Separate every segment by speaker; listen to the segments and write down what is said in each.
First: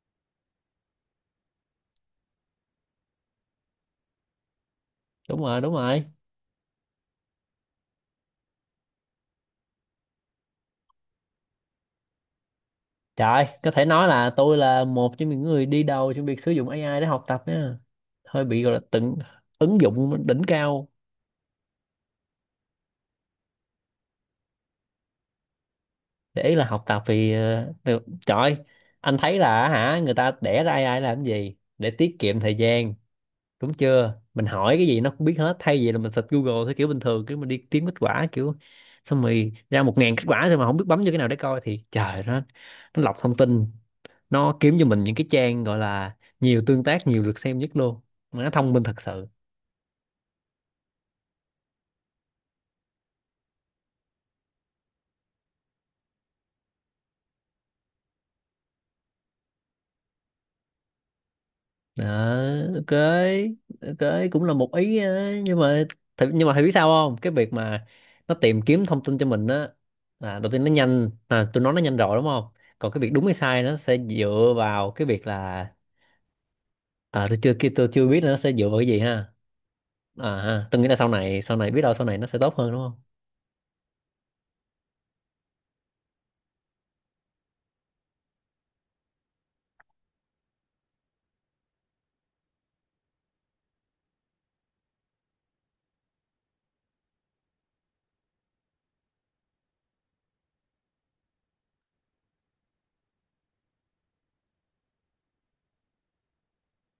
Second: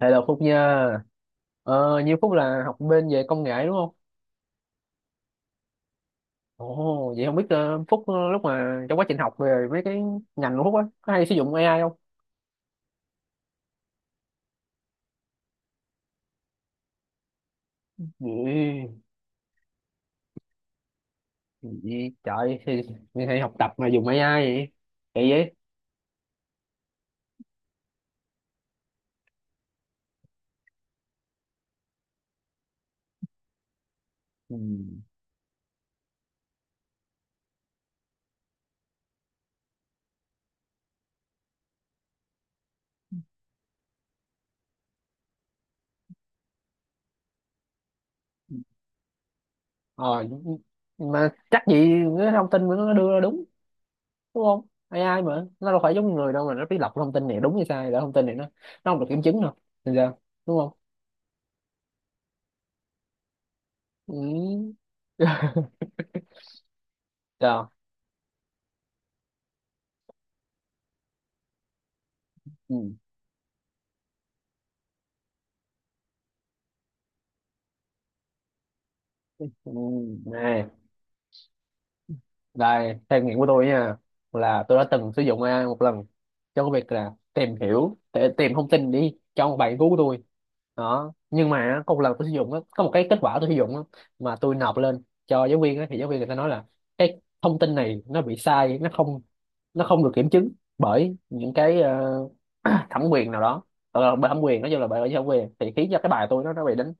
Speaker 1: Hello Phúc nha. Như Phúc là học bên về công nghệ đúng không?
Speaker 2: Đúng rồi, đúng rồi.
Speaker 1: Vậy không biết Phúc, lúc mà trong quá trình học về mấy cái ngành của Phúc á, có hay sử dụng AI không?
Speaker 2: Trời, có thể nói là tôi là một trong những người đi đầu trong việc sử dụng AI để học tập nha. Hơi bị gọi là
Speaker 1: Gì,
Speaker 2: tận ứng dụng đỉnh cao.
Speaker 1: gì trời, thì học tập mà dùng AI vậy? Kỳ vậy?
Speaker 2: Để là học tập thì được trời. Anh thấy là hả, người ta đẻ ra AI làm cái gì? Để tiết kiệm thời gian đúng chưa? Mình
Speaker 1: Ừ.
Speaker 2: hỏi cái gì nó cũng biết hết, thay vì là mình search Google theo kiểu bình thường, kiểu mình đi kiếm kết quả kiểu xong rồi ra 1000 kết quả rồi mà không biết bấm vô cái nào để coi, thì trời, nó lọc thông tin, nó kiếm cho mình những cái trang gọi là nhiều tương tác, nhiều lượt xem nhất luôn, mà nó thông minh thật sự.
Speaker 1: Ờ, mà chắc gì cái thông tin mà nó đưa ra đúng không? AI mà, nó đâu phải giống người đâu mà nó biết lọc thông tin này đúng hay sai, để thông tin này nó không được kiểm chứng đâu. Thì sao? Đúng không?
Speaker 2: Đó, ok, ok cũng là một ý,
Speaker 1: Ừ.
Speaker 2: nhưng mà nhưng mà thầy biết sao không, cái việc
Speaker 1: Sao?
Speaker 2: mà nó tìm kiếm thông tin cho mình á, là đầu tiên nó nhanh, à tôi nói nó nhanh rồi đúng không. Còn cái việc đúng hay sai, nó sẽ dựa vào cái việc là tôi chưa biết là nó sẽ dựa vào cái gì ha.
Speaker 1: ừ,
Speaker 2: À
Speaker 1: này
Speaker 2: ha Tôi nghĩ là sau này biết đâu sau này nó sẽ tốt hơn đúng
Speaker 1: đây,
Speaker 2: không.
Speaker 1: theo nghiệm của tôi nha, là tôi đã từng sử dụng AI một lần cho cái việc là tìm hiểu để tìm thông tin đi cho một bài nghiên cứu của tôi đó. Nhưng mà á, có một lần tôi sử dụng á, có một cái kết quả tôi sử dụng á, mà tôi nộp lên cho giáo viên á, thì giáo viên người ta nói là cái thông tin này nó bị sai, nó không được kiểm chứng bởi những cái thẩm quyền nào đó, bởi thẩm quyền, nói chung là bởi bởi thẩm quyền, thì khiến cho cái bài tôi nó bị đánh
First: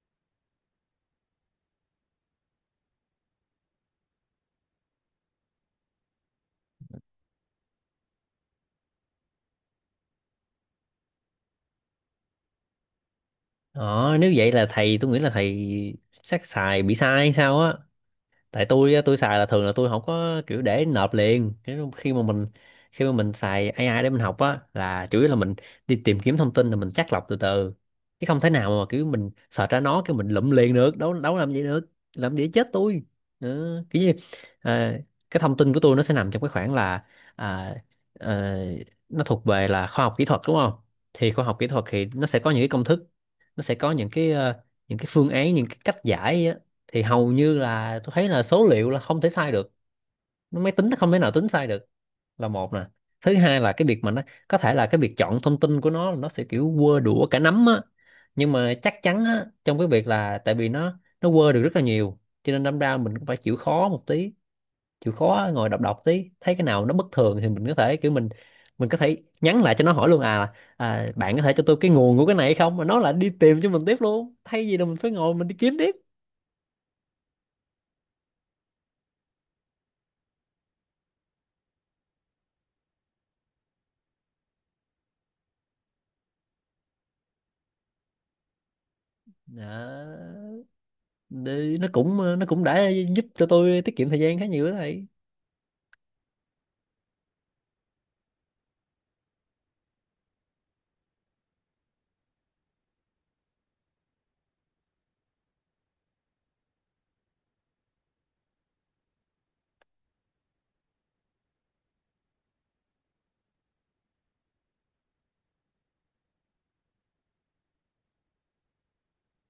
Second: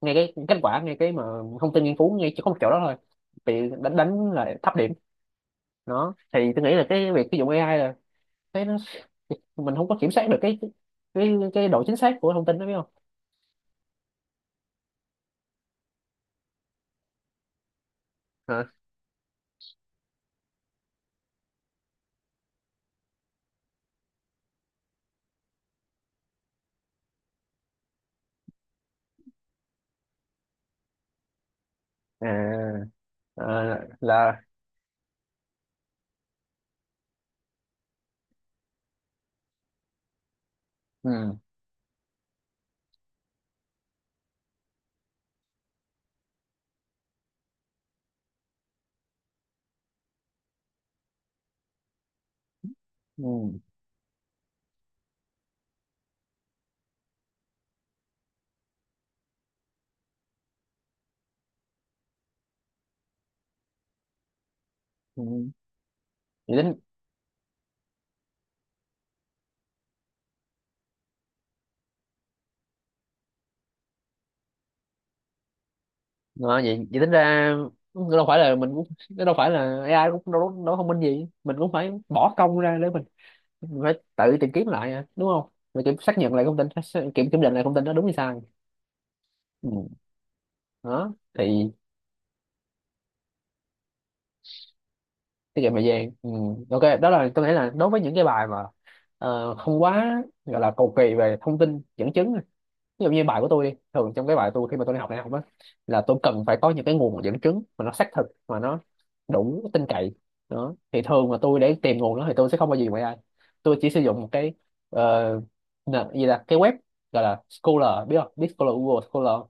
Speaker 1: ngay cái kết quả, ngay cái mà thông tin nghiên cứu ngay chỉ có một chỗ đó thôi, bị đánh đánh là thấp điểm. Đó thì tôi nghĩ là cái việc sử dụng AI là cái nó, mình không có kiểm soát được cái độ chính xác của thông tin đó, biết không?
Speaker 2: Ờ nếu vậy là thầy, tôi nghĩ là thầy chắc xài bị sai hay sao á.
Speaker 1: Hả?
Speaker 2: Tại tôi á, tôi xài là thường là tôi không có kiểu để nộp liền. Thế nên khi mà mình xài AI để mình học á, là chủ yếu là mình đi tìm kiếm thông tin rồi mình chắt lọc từ từ, chứ không thể nào mà kiểu mình search ra nó cái mình lụm liền được đâu, đâu làm gì được, làm gì chết
Speaker 1: À,
Speaker 2: tôi.
Speaker 1: à
Speaker 2: Ừ, kiểu như,
Speaker 1: là
Speaker 2: à, cái thông tin của tôi nó sẽ nằm trong cái khoảng là, à, ờ, nó thuộc về là khoa học kỹ thuật đúng không. Thì
Speaker 1: ừ,
Speaker 2: khoa học kỹ thuật thì nó sẽ có những cái công thức, nó sẽ có những cái, những cái phương án, những cái cách giải. Thì hầu như là tôi thấy là số liệu là không thể sai được, máy tính nó không thể nào tính sai được, là một nè. Thứ
Speaker 1: ừ,
Speaker 2: hai là cái việc mà nó có thể là cái việc chọn thông tin của nó sẽ kiểu quơ đũa cả nắm á, nhưng mà chắc chắn á, trong cái việc là tại vì nó quơ được rất là nhiều, cho nên đâm ra mình cũng phải chịu khó một tí, chịu
Speaker 1: ừ.
Speaker 2: khó ngồi đọc, đọc tí thấy
Speaker 1: vậy
Speaker 2: cái
Speaker 1: tính
Speaker 2: nào nó bất thường thì mình có thể kiểu mình có thể nhắn lại cho nó hỏi luôn, à, à bạn có thể cho tôi cái nguồn của cái này hay không, mà nó là đi tìm cho mình tiếp luôn, thay vì là mình phải ngồi mình đi kiếm tiếp
Speaker 1: Vậy tính ra đâu phải là mình cũng, đâu phải là AI cũng đâu đâu thông minh gì, mình cũng phải bỏ công ra để mình phải tự tìm kiếm lại à, đúng không? Mình kiểm xác nhận lại thông tin xác- kiểm kiểm định lại thông tin đó đúng hay sai. Ừ.
Speaker 2: đó.
Speaker 1: Đó thì
Speaker 2: Để nó cũng nó cũng đã giúp cho tôi tiết kiệm thời gian khá nhiều đó thầy.
Speaker 1: tiết kiệm thời gian, ừ. Ok, đó là tôi nghĩ là đối với những cái bài mà không quá gọi là cầu kỳ về thông tin dẫn chứng. Ví dụ như bài của tôi đi, thường trong cái bài tôi khi mà tôi đi học đại học á, là tôi cần phải có những cái nguồn dẫn chứng mà nó xác thực, mà nó đủ tin cậy. Đó thì thường mà tôi để tìm nguồn đó thì tôi sẽ không bao giờ dùng AI. Tôi chỉ sử dụng một cái ờ, nền- gì là cái web gọi là Scholar, biết không? Biết Scholar, Google Scholar.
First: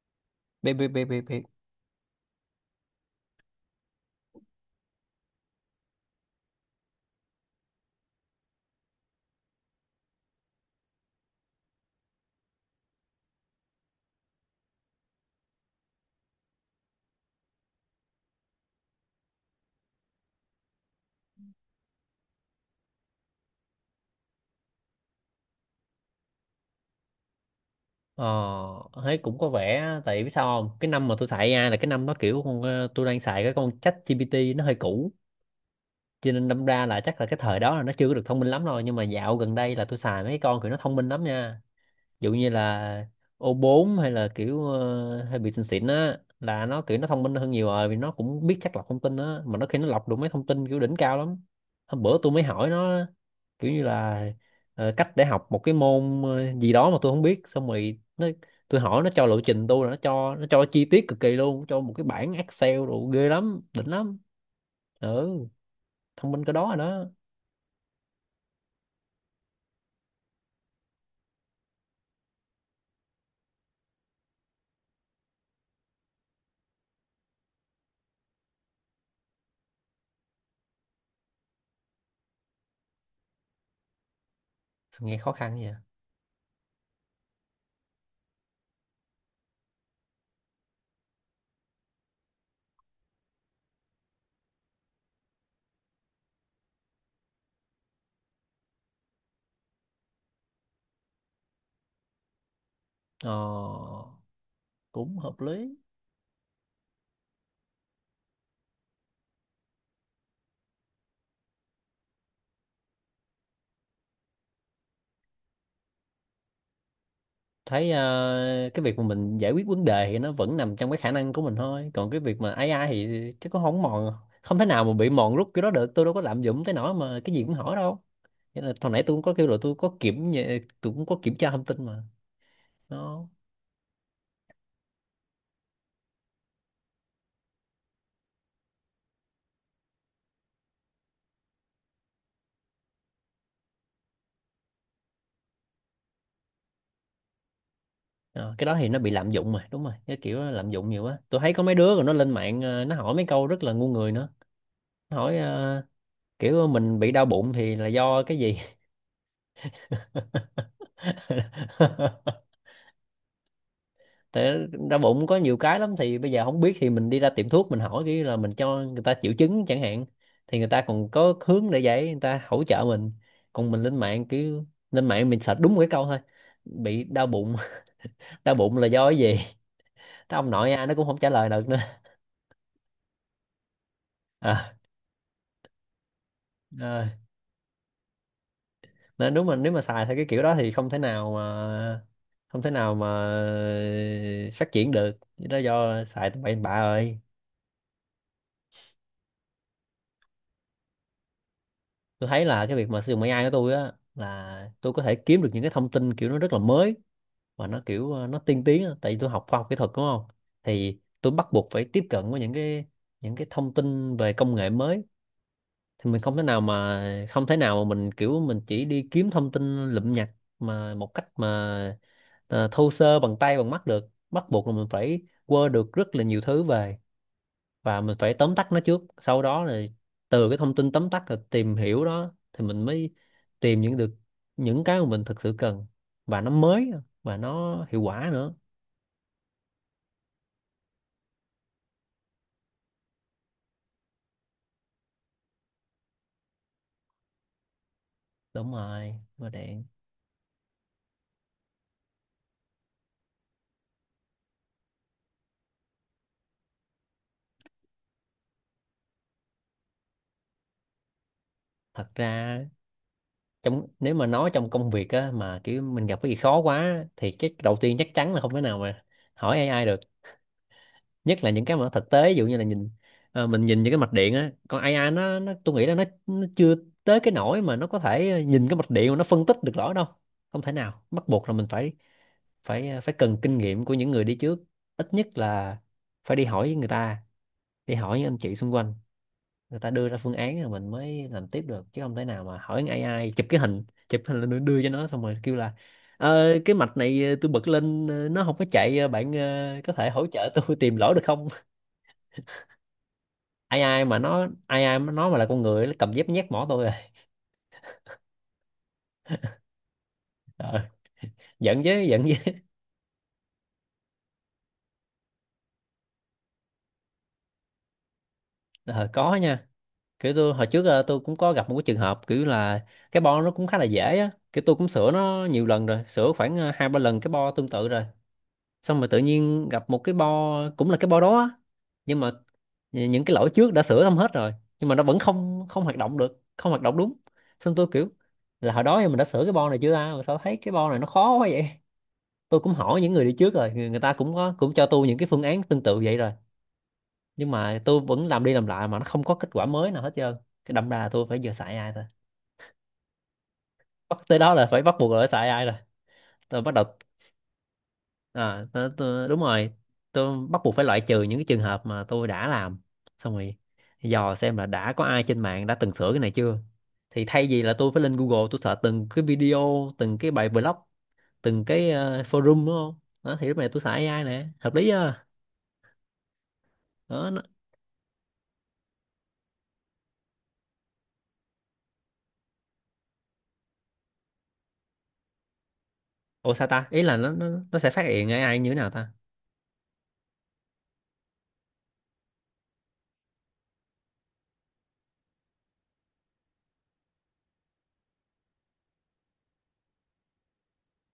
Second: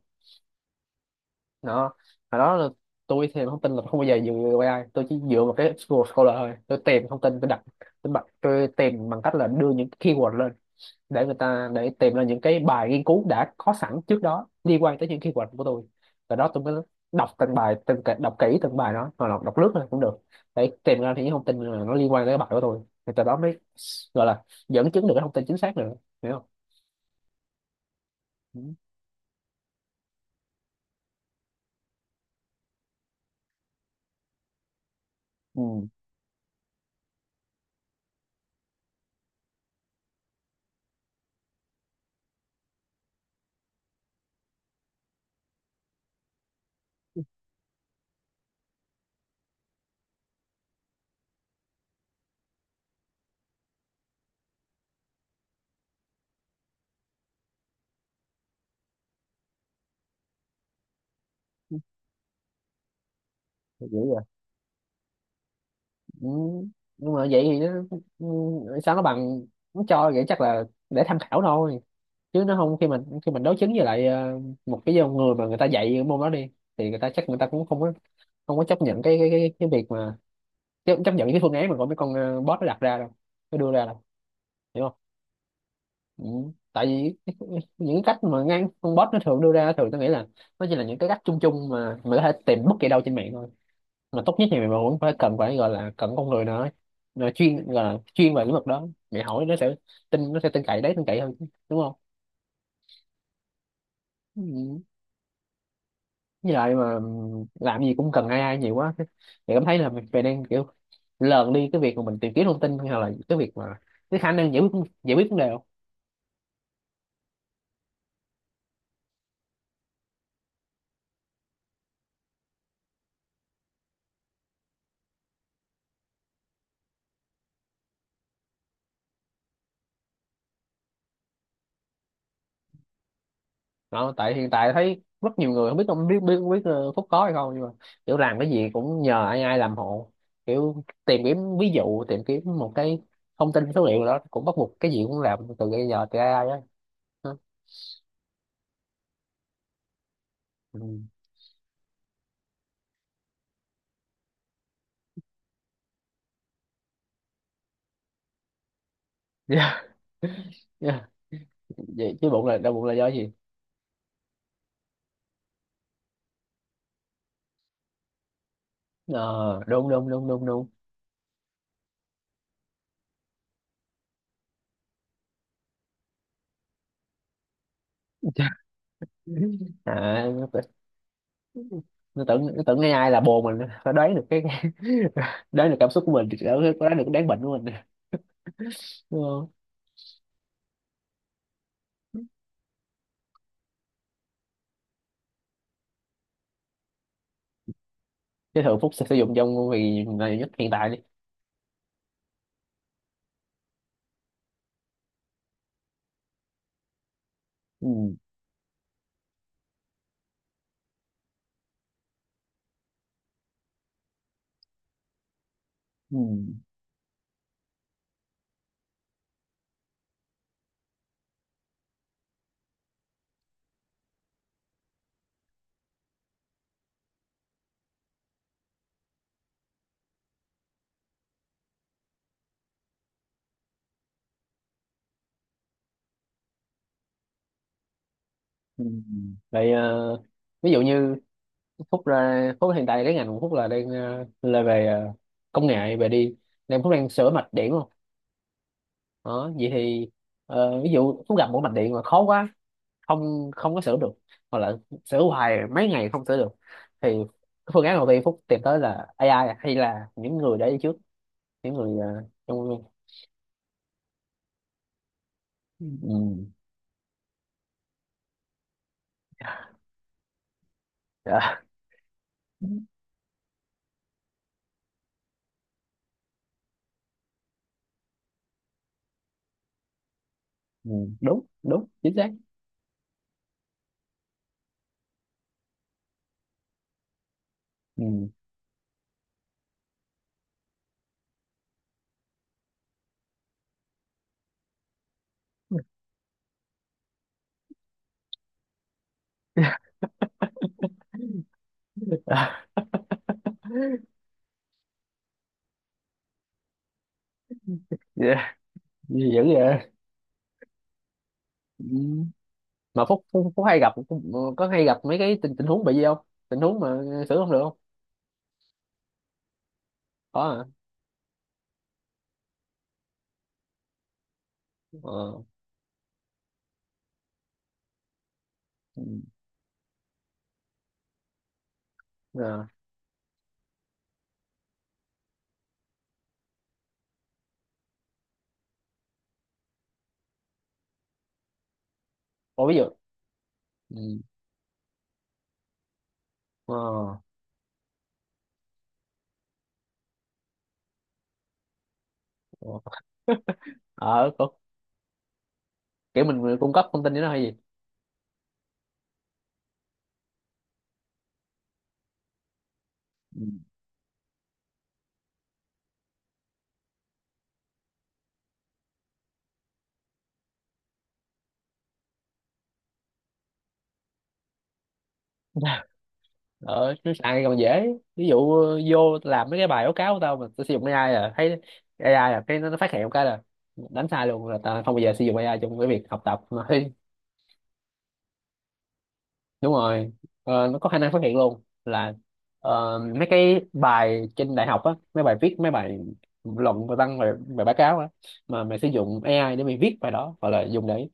Speaker 2: Biết biết biết biết biết.
Speaker 1: Đó, hồi đó là tôi thì thông tin là không bao giờ dựa vào AI, tôi chỉ dựa vào cái Google Scholar thôi. Tôi tìm thông tin, tôi đặt tôi, bật, tôi tìm bằng cách là đưa những keyword lên để người ta, để tìm ra những cái bài nghiên cứu đã có sẵn trước đó liên quan tới những keyword của tôi. Và đó tôi mới đọc từng bài từng cái- đọc kỹ từng bài đó, hoặc là đọc lướt thôi cũng được, để tìm ra những thông tin là nó liên quan tới cái bài của tôi. Thì từ đó mới gọi là dẫn chứng được cái thông tin chính xác nữa. Hiểu không?
Speaker 2: ờ
Speaker 1: Ừ.
Speaker 2: Thấy cũng có vẻ, tại biết sao không, cái năm mà tôi xài AI là cái năm nó kiểu con tôi đang xài cái con ChatGPT nó hơi cũ,
Speaker 1: Ừ.
Speaker 2: cho nên đâm ra là chắc là cái thời đó là nó chưa có được thông minh lắm rồi, nhưng mà dạo gần đây là tôi xài mấy con kiểu nó thông minh lắm nha. Dụ như là O4 hay là kiểu hay bị xịn xịn á, là nó kiểu nó thông minh hơn nhiều rồi, vì nó cũng biết chắc lọc thông tin á, mà nó khi nó lọc được mấy thông tin kiểu đỉnh cao lắm. Hôm bữa tôi mới hỏi nó, kiểu như là cách để học một cái môn gì đó mà tôi không biết, xong rồi tôi hỏi nó cho lộ trình tôi, là nó cho, nó cho chi tiết cực kỳ luôn, cho một cái bảng Excel đồ ghê lắm, đỉnh
Speaker 1: Dữ.
Speaker 2: lắm. Ừ,
Speaker 1: Ừ,
Speaker 2: thông minh cái đó rồi đó.
Speaker 1: nhưng mà vậy thì nó, ừ, sao nó bằng, nó cho vậy chắc là để tham khảo thôi, chứ nó không, khi mình khi mình đối chứng với lại một cái dòng người mà người ta dạy cái môn đó đi, thì người ta chắc người ta cũng không có, không có chấp nhận cái việc mà chấp nhận cái phương án mà của mấy con bot nó đặt ra đâu, nó đưa ra đâu. Hiểu không?
Speaker 2: Sao nghe khó khăn vậy.
Speaker 1: Ừ. Tại vì những cái cách mà ngang con bot nó thường đưa ra, thường tôi nghĩ là nó chỉ là những cái cách chung chung mà mình có thể tìm bất kỳ đâu trên mạng thôi. Mà tốt nhất thì mình vẫn phải cần, phải gọi là cần con người nữa. Nó chuyên, gọi là chuyên về lĩnh vực đó, để hỏi nó sẽ tin, nó sẽ tin cậy, đấy tin cậy hơn chứ, đúng không?
Speaker 2: Ờ,
Speaker 1: Ừ.
Speaker 2: cũng hợp lý.
Speaker 1: Với lại mà làm gì cũng cần ai ai nhiều quá thì cảm thấy là mình đang kiểu lờn đi cái việc mà mình tìm kiếm thông tin, hay là cái việc mà cái khả năng giải quyết vấn đề.
Speaker 2: Thấy cái việc mà mình giải quyết vấn đề thì nó vẫn nằm trong cái khả năng của mình thôi, còn cái việc mà AI thì chắc cũng không mòn, không thể nào mà bị mòn rút cái đó được, tôi đâu có lạm dụng tới nỗi mà cái gì cũng hỏi đâu. Nên là hồi nãy tôi cũng có kêu là tôi có tôi cũng có kiểm tra thông tin mà nó.
Speaker 1: Đó, tại hiện tại thấy rất nhiều người không biết, không biết biết biết Phúc có hay không, nhưng mà kiểu làm cái gì cũng nhờ ai ai làm hộ, kiểu tìm kiếm, ví dụ tìm kiếm một cái thông tin số liệu đó cũng bắt buộc, cái gì cũng làm từ bây giờ từ AI á. Hả?
Speaker 2: Ờ, cái đó thì nó bị lạm dụng mà, đúng rồi, cái kiểu đó lạm
Speaker 1: Ừ.
Speaker 2: dụng nhiều quá, tôi thấy có mấy đứa rồi, nó lên mạng nó hỏi mấy câu rất là ngu người nữa. Nó hỏi kiểu mình bị đau bụng thì là do cái gì.
Speaker 1: Yeah. Yeah. Vậy, chứ bụng là đau bụng là do gì?
Speaker 2: Tại đau bụng có nhiều cái lắm, thì bây giờ không biết thì mình đi ra tiệm thuốc mình hỏi, cái là mình cho người ta triệu
Speaker 1: Ờ,
Speaker 2: chứng chẳng
Speaker 1: đúng
Speaker 2: hạn,
Speaker 1: đúng đúng đúng
Speaker 2: thì
Speaker 1: đúng.
Speaker 2: người ta còn có hướng để giải, người ta hỗ trợ mình. Còn mình lên mạng cứ lên mạng mình search đúng một cái câu thôi, bị đau bụng,
Speaker 1: Dạ.
Speaker 2: đau bụng là do cái gì,
Speaker 1: À
Speaker 2: cái
Speaker 1: nó
Speaker 2: ông
Speaker 1: tự-,
Speaker 2: nội ai nó cũng không trả lời được nữa.
Speaker 1: nó tưởng AI, ai là bồ mình, phải đoán được cái
Speaker 2: à,
Speaker 1: đoán được cảm xúc của mình, đoán đoán được
Speaker 2: à,
Speaker 1: cái đáng bệnh của mình, đúng
Speaker 2: Nên đúng,
Speaker 1: không?
Speaker 2: mình nếu mà xài theo cái kiểu đó thì không thể nào mà không thể nào mà phát triển được. Đó, do xài tụi bậy bạ rồi.
Speaker 1: Cái thường Phúc sẽ sử dụng trong vì là nhất hiện tại đi.
Speaker 2: Tôi thấy là cái việc mà sử dụng AI của tôi á, là tôi có thể kiếm được những cái thông tin kiểu nó rất là mới, và nó kiểu
Speaker 1: ừ,
Speaker 2: nó tiên tiến á. Tại vì tôi học khoa học kỹ thuật đúng không. Thì tôi bắt buộc phải tiếp cận với những cái thông tin về công nghệ mới. Thì
Speaker 1: ừ,
Speaker 2: mình không thể nào mà không thể nào mà mình kiểu mình chỉ đi kiếm thông tin lụm nhặt mà một cách mà thô sơ bằng tay bằng mắt được, bắt buộc là mình phải quơ được rất là nhiều thứ về, và mình phải tóm tắt nó trước, sau đó là từ cái thông tin tóm tắt là tìm hiểu đó, thì mình mới tìm những được những cái mà mình thực sự cần, và nó mới và nó hiệu quả nữa.
Speaker 1: ừ. Vậy ví dụ như Phúc, ra Phúc hiện tại cái ngành của Phúc là đang là về công nghệ về đi, nên Phúc đang sửa mạch điện luôn.
Speaker 2: Đúng rồi mà
Speaker 1: Đó vậy
Speaker 2: đạn.
Speaker 1: thì ví dụ Phúc gặp một mạch điện mà khó quá, không không có sửa được, hoặc là sửa hoài mấy ngày không sửa được, thì cái phương án đầu tiên Phúc tìm tới là AI, hay là những người đã đi trước, những người
Speaker 2: Thật ra
Speaker 1: trong, ừ.
Speaker 2: trong, nếu mà nói trong công việc á, mà kiểu mình gặp cái gì
Speaker 1: Ừ,
Speaker 2: khó quá, thì cái đầu tiên chắc chắn là không thể nào mà hỏi AI được, nhất là
Speaker 1: dạ.
Speaker 2: những cái mà nó thực tế, ví dụ như là nhìn, mình nhìn những cái mạch điện á, còn AI nó tôi nghĩ là nó chưa tới cái nỗi mà nó có thể nhìn cái mạch điện mà nó phân tích được rõ đâu. Không thể
Speaker 1: Ừ,
Speaker 2: nào, bắt
Speaker 1: đúng
Speaker 2: buộc là mình
Speaker 1: đúng
Speaker 2: phải
Speaker 1: chính xác.
Speaker 2: phải ờ, phải cần kinh nghiệm của những người đi trước, ít nhất là phải đi hỏi người ta, đi hỏi những
Speaker 1: Ừ.
Speaker 2: anh chị xung quanh, người ta đưa ra phương án rồi mình mới làm tiếp được, chứ không thể nào mà hỏi con AI chụp cái hình, chụp hình lên đưa cho nó xong rồi kêu là "Ờ, cái mạch này tôi bật lên nó không có chạy, bạn có thể hỗ trợ tôi tìm lỗi được không". Ai ai mà nó mà là con người, nó cầm dép nhét mỏ tôi rồi.
Speaker 1: Dạ, dữ vậy.
Speaker 2: ờ, Giận chứ,
Speaker 1: Ừ.
Speaker 2: giận chứ.
Speaker 1: Mà phúc, phúc phúc hay gặp, có hay gặp mấy cái tình tình huống bị gì không, tình huống mà xử không được không?
Speaker 2: Ờ, có nha, kiểu
Speaker 1: Có
Speaker 2: tôi
Speaker 1: hả?
Speaker 2: hồi trước tôi cũng có gặp một cái trường hợp kiểu là cái bo nó cũng khá là dễ á, kiểu tôi cũng sửa
Speaker 1: Ờ.
Speaker 2: nó nhiều lần rồi, sửa khoảng 2 3 lần cái bo tương tự rồi, xong
Speaker 1: Ừ.
Speaker 2: rồi tự nhiên gặp một cái bo cũng là cái bo đó á, nhưng mà
Speaker 1: Ờ.
Speaker 2: những cái lỗi trước đã sửa xong hết rồi, nhưng mà nó vẫn không không hoạt động được, không hoạt động đúng. Xong tôi kiểu là hồi đó thì mình đã sửa cái bo này chưa ta, mà sao thấy cái bo này nó khó quá vậy. Tôi
Speaker 1: Ủa,
Speaker 2: cũng
Speaker 1: ví dụ.
Speaker 2: hỏi những người đi trước rồi, người ta
Speaker 1: Ừ.
Speaker 2: cũng có cũng cho tôi những cái phương án tương tự vậy rồi,
Speaker 1: Ờ.
Speaker 2: nhưng mà tôi vẫn làm đi làm lại mà nó không có kết quả mới nào hết trơn. Cái đâm ra là tôi phải giờ xài ai thôi,
Speaker 1: Ờ.
Speaker 2: bắt
Speaker 1: Ờ,
Speaker 2: tới
Speaker 1: có-,
Speaker 2: đó là phải, bắt buộc là phải xài ai rồi.
Speaker 1: kiểu mình
Speaker 2: Tôi
Speaker 1: cung
Speaker 2: bắt đầu,
Speaker 1: cấp thông tin cho nó hay gì?
Speaker 2: đúng rồi, tôi bắt buộc phải loại trừ những cái trường hợp mà tôi đã làm xong
Speaker 1: Ừ.
Speaker 2: rồi, dò xem là đã có ai trên mạng đã từng sửa cái này chưa. Thì thay vì là tôi phải lên Google tôi search từng cái video, từng cái bài blog, từng cái forum đúng không đó, thì lúc này tôi xài AI nè, hợp lý chưa
Speaker 1: Ờ nó
Speaker 2: đó.
Speaker 1: xài còn dễ. Ví dụ vô làm mấy cái bài báo cáo của tao mà tao sử dụng AI là thấy AI là cái nó phát hiện một cái là đánh sai luôn, là tao không bao giờ sử dụng AI trong cái việc học tập
Speaker 2: Ủa sao ta? Ý là nó nó sẽ phát hiện AI như thế nào ta?
Speaker 1: đúng rồi. Ờ, nó có khả năng phát hiện luôn là mấy cái bài trên đại học á, mấy bài viết, mấy bài luận, bài văn, bài báo cáo á mà mày sử dụng AI để mày viết bài đó, hoặc là dùng để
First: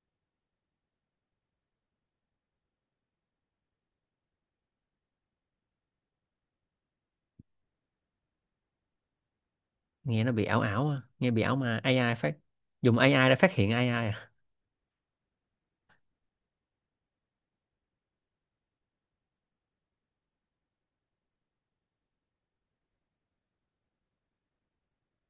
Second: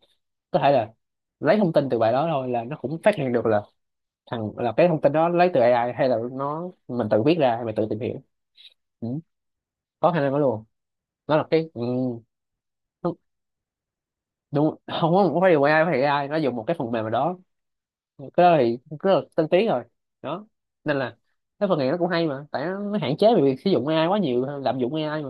Speaker 1: có thể là lấy thông tin từ bài đó thôi, là nó cũng phát hiện được là thằng là cái thông tin đó lấy từ AI hay là nó mình tự viết ra, hay mình tự tìm hiểu. Ừ. Có khả
Speaker 2: Nghe
Speaker 1: năng
Speaker 2: nó
Speaker 1: đó
Speaker 2: bị ảo
Speaker 1: luôn.
Speaker 2: ảo à, nghe
Speaker 1: Nó
Speaker 2: bị
Speaker 1: là
Speaker 2: ảo
Speaker 1: cái
Speaker 2: mà
Speaker 1: ừ,
Speaker 2: AI phát, dùng
Speaker 1: nó-,
Speaker 2: AI để phát hiện AI à.
Speaker 1: đúng không, không phải dùng AI, phải AI nó dùng một cái phần mềm nào đó, cái đó thì cũng rất là tân tiến rồi. Đó nên là cái phần này nó cũng hay, mà tại nó hạn chế về việc sử dụng AI quá nhiều, lạm dụng AI mà,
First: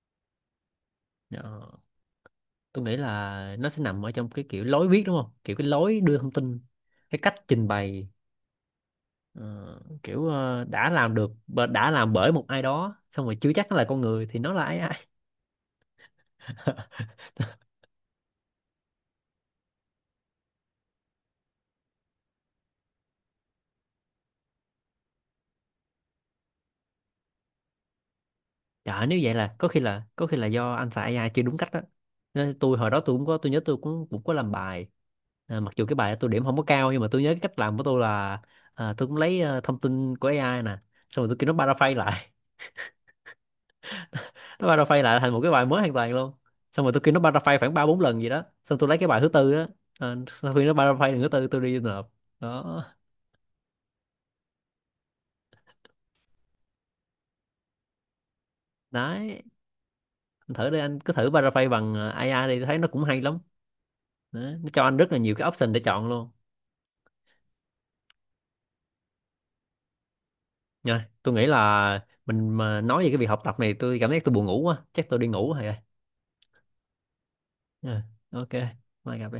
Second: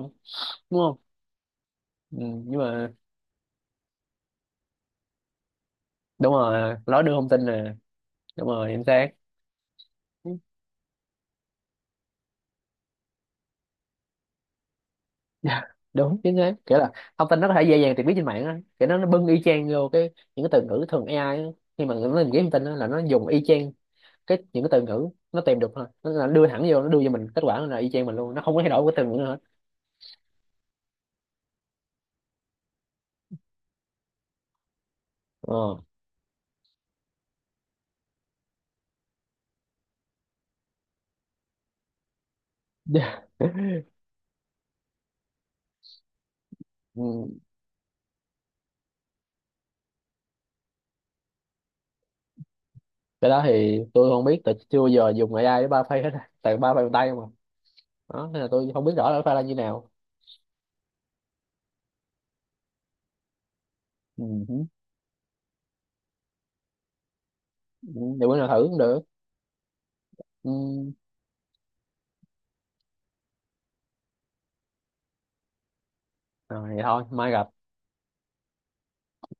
Speaker 1: đúng không?
Speaker 2: Ờ,
Speaker 1: Ừ, nhưng
Speaker 2: tôi
Speaker 1: mà
Speaker 2: nghĩ là nó sẽ nằm ở trong cái kiểu lối viết đúng không? Kiểu cái lối đưa
Speaker 1: đúng
Speaker 2: thông tin,
Speaker 1: rồi, nó đưa
Speaker 2: cái
Speaker 1: thông
Speaker 2: cách
Speaker 1: tin
Speaker 2: trình
Speaker 1: nè,
Speaker 2: bày,
Speaker 1: đúng rồi chính xác.
Speaker 2: ờ, kiểu đã làm bởi một ai đó xong rồi, chưa chắc nó là con người thì nó là AI.
Speaker 1: Dạ, đúng chính xác, kiểu là thông tin nó có thể dễ dàng tìm biết trên mạng á, kiểu nó bưng y chang vô cái, những cái từ ngữ thường AI á. Khi mà nó tìm kiếm thông tin á, là nó dùng y chang cái những cái từ ngữ nó tìm được thôi, nó là đưa thẳng vô, nó đưa cho mình kết quả là y chang mình luôn, nó không có thay đổi cái
Speaker 2: Dạ
Speaker 1: từ ngữ
Speaker 2: nếu
Speaker 1: nữa
Speaker 2: vậy
Speaker 1: hết.
Speaker 2: là có khi là do anh xài AI chưa đúng cách đó. Nên tôi hồi đó tôi cũng có, tôi nhớ tôi cũng cũng có làm bài. À, mặc
Speaker 1: Ờ.
Speaker 2: dù cái bài đó tôi điểm không có cao, nhưng mà tôi nhớ cái cách làm của tôi là tôi cũng lấy thông tin của AI nè, xong rồi tôi kêu nó paraphrase lại.
Speaker 1: Dạ.
Speaker 2: Nó paraphrase lại thành một cái bài mới hoàn toàn luôn. Xong rồi tôi kêu nó
Speaker 1: Ừ.
Speaker 2: paraphrase khoảng 3 4 lần gì đó. Xong tôi lấy cái bài thứ tư á, sau khi nó paraphrase lần thứ tư tôi đi nộp. Đó.
Speaker 1: Cái đó thì tôi không biết, tại chưa bao giờ dùng AI để ba phây hết, tại ba phây bằng tay mà. Đó nên là tôi không biết rõ là nó pha ra
Speaker 2: Đấy,
Speaker 1: như nào.
Speaker 2: anh thử đi, anh cứ thử paraphrase bằng AI đi, tôi thấy nó cũng hay lắm.
Speaker 1: Ừ.
Speaker 2: Đó.
Speaker 1: Hử.
Speaker 2: Nó cho anh rất là nhiều cái option để chọn luôn.
Speaker 1: Ừ, để bữa nào thử cũng được. Ừ.
Speaker 2: Rồi, tôi nghĩ là mình mà nói về cái việc học tập này tôi cảm thấy tôi buồn ngủ quá, chắc tôi đi ngủ rồi.
Speaker 1: Rồi vậy thôi mai gặp.
Speaker 2: Rồi, ok, mai gặp đi.